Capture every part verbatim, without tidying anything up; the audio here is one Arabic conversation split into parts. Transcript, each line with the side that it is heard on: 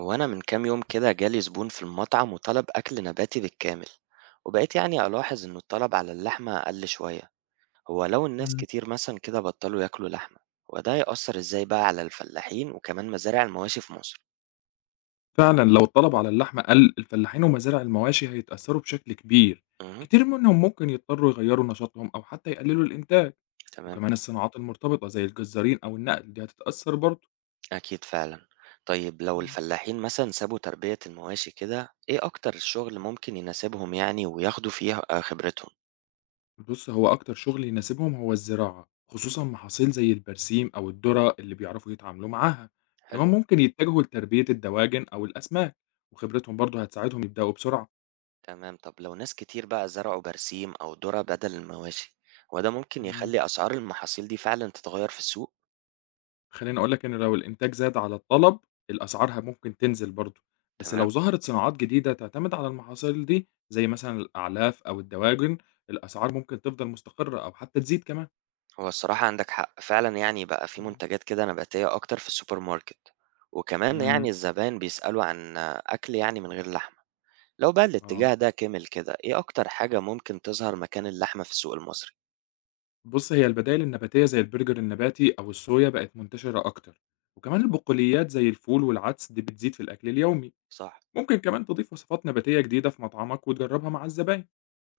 right: هو أنا من كام يوم كده جالي زبون في المطعم وطلب أكل نباتي بالكامل. وبقيت يعني ألاحظ إن الطلب على اللحمة أقل شوية. هو لو الناس
left: إمم،
right: كتير مثلا كده بطلوا ياكلوا لحمة، وده يأثر إزاي بقى على الفلاحين وكمان مزارع المواشي في مصر؟
left: فعلًا لو الطلب على اللحمة قل، الفلاحين ومزارع المواشي هيتأثروا بشكل كبير،
right: امم.
left: كتير منهم ممكن يضطروا يغيّروا نشاطهم أو حتى يقللوا الإنتاج،
right: تمام.
left: وكمان الصناعات المرتبطة زي الجزارين أو النقل دي هتتأثر برضه.
right: أكيد فعلا. طيب لو
left: إمم.
right: الفلاحين مثلا سابوا تربية المواشي كده، إيه أكتر الشغل ممكن يناسبهم يعني وياخدوا فيه آه، خبرتهم؟
left: بُص، هو أكتر شغل يناسبهم هو الزراعة، خصوصًا محاصيل زي البرسيم أو الذرة اللي بيعرفوا يتعاملوا معاها،
right: حلو.
left: كمان ممكن يتجهوا لتربية الدواجن أو الأسماك، وخبرتهم برضه هتساعدهم يبدأوا بسرعة.
right: تمام. طب لو ناس كتير بقى زرعوا برسيم أو ذرة بدل المواشي، هو ده ممكن
left: إمم.
right: يخلي أسعار المحاصيل دي فعلا تتغير في السوق؟
left: خلّيني أقول لك إن لو الإنتاج زاد على الطلب، الأسعار ه ممكن تنزل برضه، بس
right: تمام.
left: لو ظهرت صناعات جديدة تعتمد على المحاصيل دي، زي مثلًا الأعلاف أو الدواجن، الأسعار ممكن تفضل مستقرة أو حتى تزيد كمان.
right: هو الصراحة عندك حق فعلا، يعني بقى في
left: إمم.
right: منتجات كده نباتية أكتر في السوبر ماركت. وكمان يعني
left: إمم،
right: الزبائن بيسألوا عن أكل يعني من غير لحمة. لو بقى
left: آه.
right: الاتجاه ده كمل كده، إيه أكتر حاجة ممكن تظهر مكان اللحمة في السوق المصري؟
left: بُص، هي البدايل النباتية زي البرجر النباتي أو الصويا بقت منتشرة أكتر، وكمان البقوليات زي الفول والعدس دي بتزيد في الأكل اليومي.
right: صح.
left: ممكن كمان تضيف وصفات نباتية جديدة في مطعمك وتجربها مع الزباين.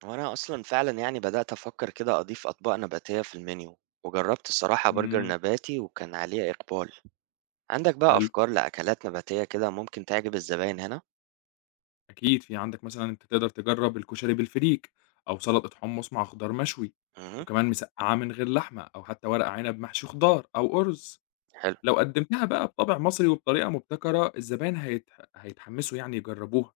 right: وأنا أصلا فعلا يعني بدأت أفكر كده أضيف أطباق نباتية في المنيو، وجربت الصراحة برجر
left: إمم.
right: نباتي وكان عليه إقبال. عندك بقى
left: حلو.
right: أفكار لأكلات نباتية كده ممكن تعجب الزباين هنا؟
left: أكيد في عندك مثلًا أنت تقدر تجرّب الكشري بالفريك، أو سلطة حمص مع خضار مشوي،
right: امم.
left: وكمان مسقعة من غير لحمة، أو حتى ورق عنب محشي خضار أو أرز.
right: حلو.
left: لو قدمتها بقى بطابع مصري وبطريقة مبتكرة، الزباين هيت هيتحمسوا يعني يجربوها.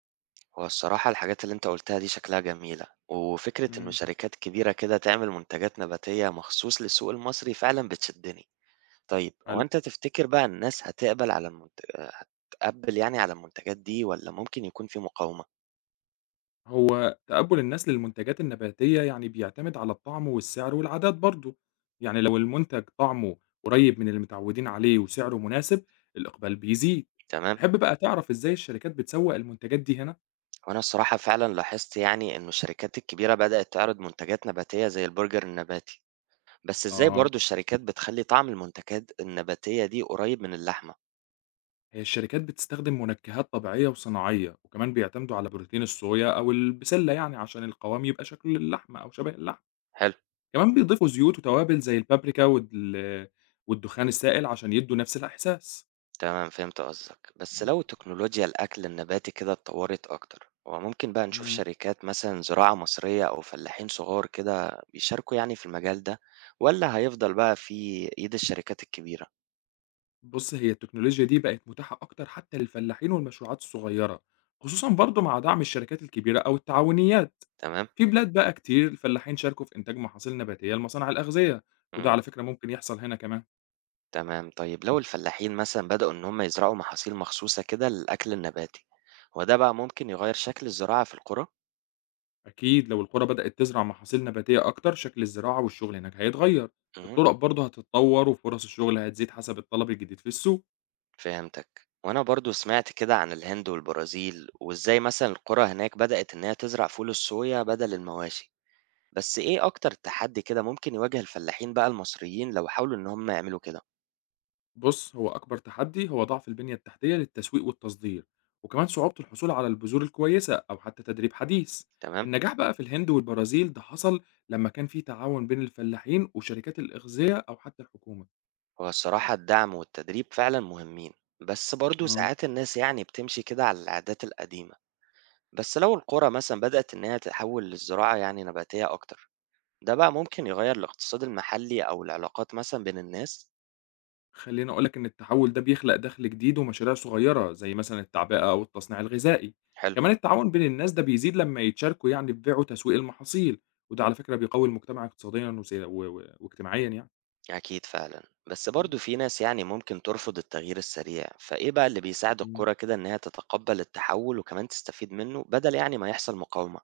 right: هو الصراحة الحاجات اللي أنت قلتها دي شكلها جميلة، وفكرة إنه
left: إمم.
right: شركات كبيرة كده تعمل منتجات نباتية مخصوص للسوق المصري فعلا بتشدني. طيب هو
left: حلو.
right: أنت تفتكر بقى الناس هتقبل على المنت... هتقبل يعني على المنتجات دي، ولا ممكن يكون في مقاومة؟
left: هو تقبُّل الناس للمنتجات النباتية يعني بيعتمد على الطعم والسعر والعادات برضه، يعني لو المنتج طعمه قريب من اللي متعودين عليه وسعره مناسب، الإقبال بيزيد.
right: تمام.
left: تحب بقى تعرف إزاي الشركات بتسوّق المنتجات دي هنا؟
right: وأنا الصراحة فعلا لاحظت يعني إنه الشركات الكبيرة بدأت تعرض منتجات نباتية زي البرجر النباتي. بس إزاي
left: آه.
right: برضو الشركات بتخلي طعم المنتجات النباتية دي قريب من اللحمة؟
left: هي الشركات بتستخدم منكهات طبيعية وصناعية وكمان بيعتمدوا على بروتين الصويا أو البسلة يعني عشان القوام يبقى شكل اللحمة أو شبه اللحم،
right: حلو،
left: كمان بيضيفوا زيوت وتوابل زي البابريكا وال... والدخان السائل عشان يدوا نفس الإحساس.
right: تمام فهمت قصدك. بس لو تكنولوجيا الأكل النباتي كده اتطورت أكتر، هو ممكن بقى نشوف
left: مم.
right: شركات مثلًا زراعة مصرية أو فلاحين صغار كده بيشاركوا يعني في المجال ده، والّا هيفضل بقى في إيد الشركات الكبيرة؟
left: بص هي التكنولوجيا دي بقت متاحة أكتر حتى للفلاحين والمشروعات الصغيرة، خصوصا برضو مع دعم الشركات الكبيرة أو التعاونيات.
right: تمام،
left: في بلاد بقى كتير الفلاحين شاركوا في إنتاج محاصيل نباتية لمصانع الأغذية، وده
right: إمم،
left: على فكرة ممكن يحصل هنا كمان.
right: تمام. طيب لو الفلاحين مثلًا بدأوا إن هم يزرعوا محاصيل مخصوصة كده للأكل النباتي، هو ده بقى ممكن يغير شكل الزراعة في القرى؟
left: أكيد لو القرى بدأت تزرع محاصيل نباتية أكتر شكل الزراعة والشغل هناك هيتغير،
right: اهم.
left: الطرق برضه هتتطور وفرص الشغل هتزيد حسب الطلب الجديد في السوق.
right: فهمتك، وانا برضو سمعت كده عن الهند والبرازيل، وازاي مثلا القرى هناك بدأت ان هي تزرع فول الصويا بدل المواشي. بس ايه اكتر تحدي كده ممكن يواجه الفلاحين بقى المصريين لو حاولوا ان هم يعملوا كده؟
left: بص هو أكبر تحدي هو ضعف البنية التحتية للتسويق والتصدير، وكمان صعوبة الحصول على البذور الكويسة أو حتى تدريب حديث،
right: تمام.
left: النجاح بقى في الهند والبرازيل ده حصل لما كان في تعاون بين الفلاحين وشركات الأغذية أو حتى الحكومة.
right: هو الصراحة الدعم والتدريب فعلا مهمين، بس برضو
left: آه.
right: ساعات الناس يعني بتمشي كده على العادات القديمة. بس لو القرى مثلا بدأت ان هي تحول للزراعة يعني نباتية اكتر، ده بقى ممكن يغير الاقتصاد المحلي او العلاقات مثلا بين الناس؟
left: خليني أقول لك إن التحول ده بيخلق دخل جديد ومشاريع صغيرة زي مثلا التعبئة أو التصنيع الغذائي،
right: حلو.
left: كمان التعاون بين الناس ده بيزيد لما يتشاركوا يعني في بيع وتسويق المحاصيل، وده على فكرة بيقوي المجتمع اقتصاديا وسي- و- و- واجتماعيا يعني.
right: أكيد فعلا، بس برضو
left: مم.
right: في ناس يعني ممكن ترفض التغيير السريع. فإيه بقى اللي بيساعد
left: مم.
right: الكرة كده إنها تتقبل التحول وكمان تستفيد منه، بدل يعني ما يحصل مقاومة؟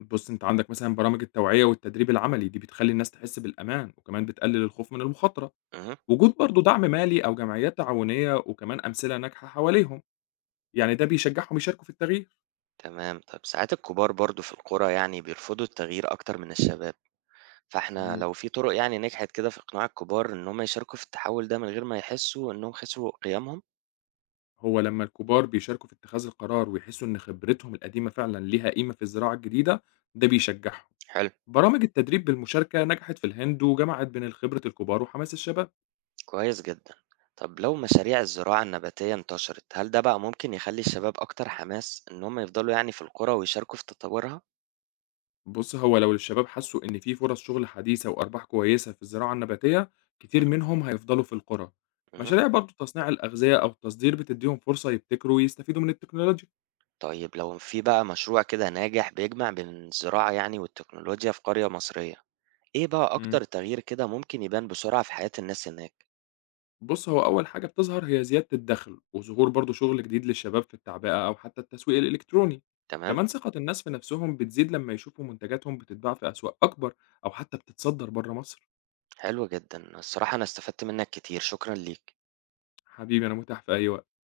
left: بص أنت عندك مثلا برامج التوعية والتدريب العملي دي بتخلي الناس تحس بالأمان وكمان بتقلل الخوف من المخاطرة،
right: امم.
left: وجود برضه دعم مالي أو جمعيات تعاونية وكمان أمثلة ناجحة حواليهم، يعني ده بيشجعهم يشاركوا في التغيير.
right: تمام. طيب ساعات الكبار برضو في الكرة يعني بيرفضوا التغيير أكتر من الشباب. فإحنا
left: مم.
right: لو في طرق يعني نجحت كده في إقناع الكبار إن هم يشاركوا في التحول ده من غير ما يحسوا إنهم خسروا قيمهم؟
left: هو لما الكبار بيشاركوا في اتخاذ القرار ويحسوا إن خبرتهم القديمة فعلا ليها قيمة في الزراعة الجديدة ده بيشجعهم.
right: حلو.
left: برامج التدريب بالمشاركة نجحت في الهند وجمعت بين خبرة الكبار وحماس الشباب.
right: كويس جدا. طب لو مشاريع الزراعة النباتية انتشرت، هل ده بقى ممكن يخلي الشباب أكتر حماس إن هم يفضلوا يعني في القرى ويشاركوا في تطورها؟
left: بص هو لو الشباب حسوا إن في فرص شغل حديثة وأرباح كويسة في الزراعة النباتية كتير منهم هيفضلوا في القرى، مشاريع برضو تصنيع الأغذية أو التصدير بتديهم فرصة يبتكروا ويستفيدوا من التكنولوجيا.
right: طيب لو في بقى مشروع كده ناجح بيجمع بين الزراعة يعني والتكنولوجيا في قرية مصرية، إيه بقى
left: مم.
right: أكتر تغيير كده ممكن يبان بسرعة في حياة الناس هناك؟
left: بُص، هو أول حاجة بتظهر هي زيادة الدخل، وظهور برضه شغل جديد للشباب في التعبئة أو حتى التسويق الإلكتروني،
right: تمام؟
left: كمان ثقة الناس في نفسهم بتزيد لما يشوفوا منتجاتهم بتتباع في أسواق أكبر أو حتى بتتصدر برّه مصر.
right: حلو جدا، الصراحة أنا استفدت منك كتير، شكرا ليك.
left: حبيبي أنا متاح في أي وقت.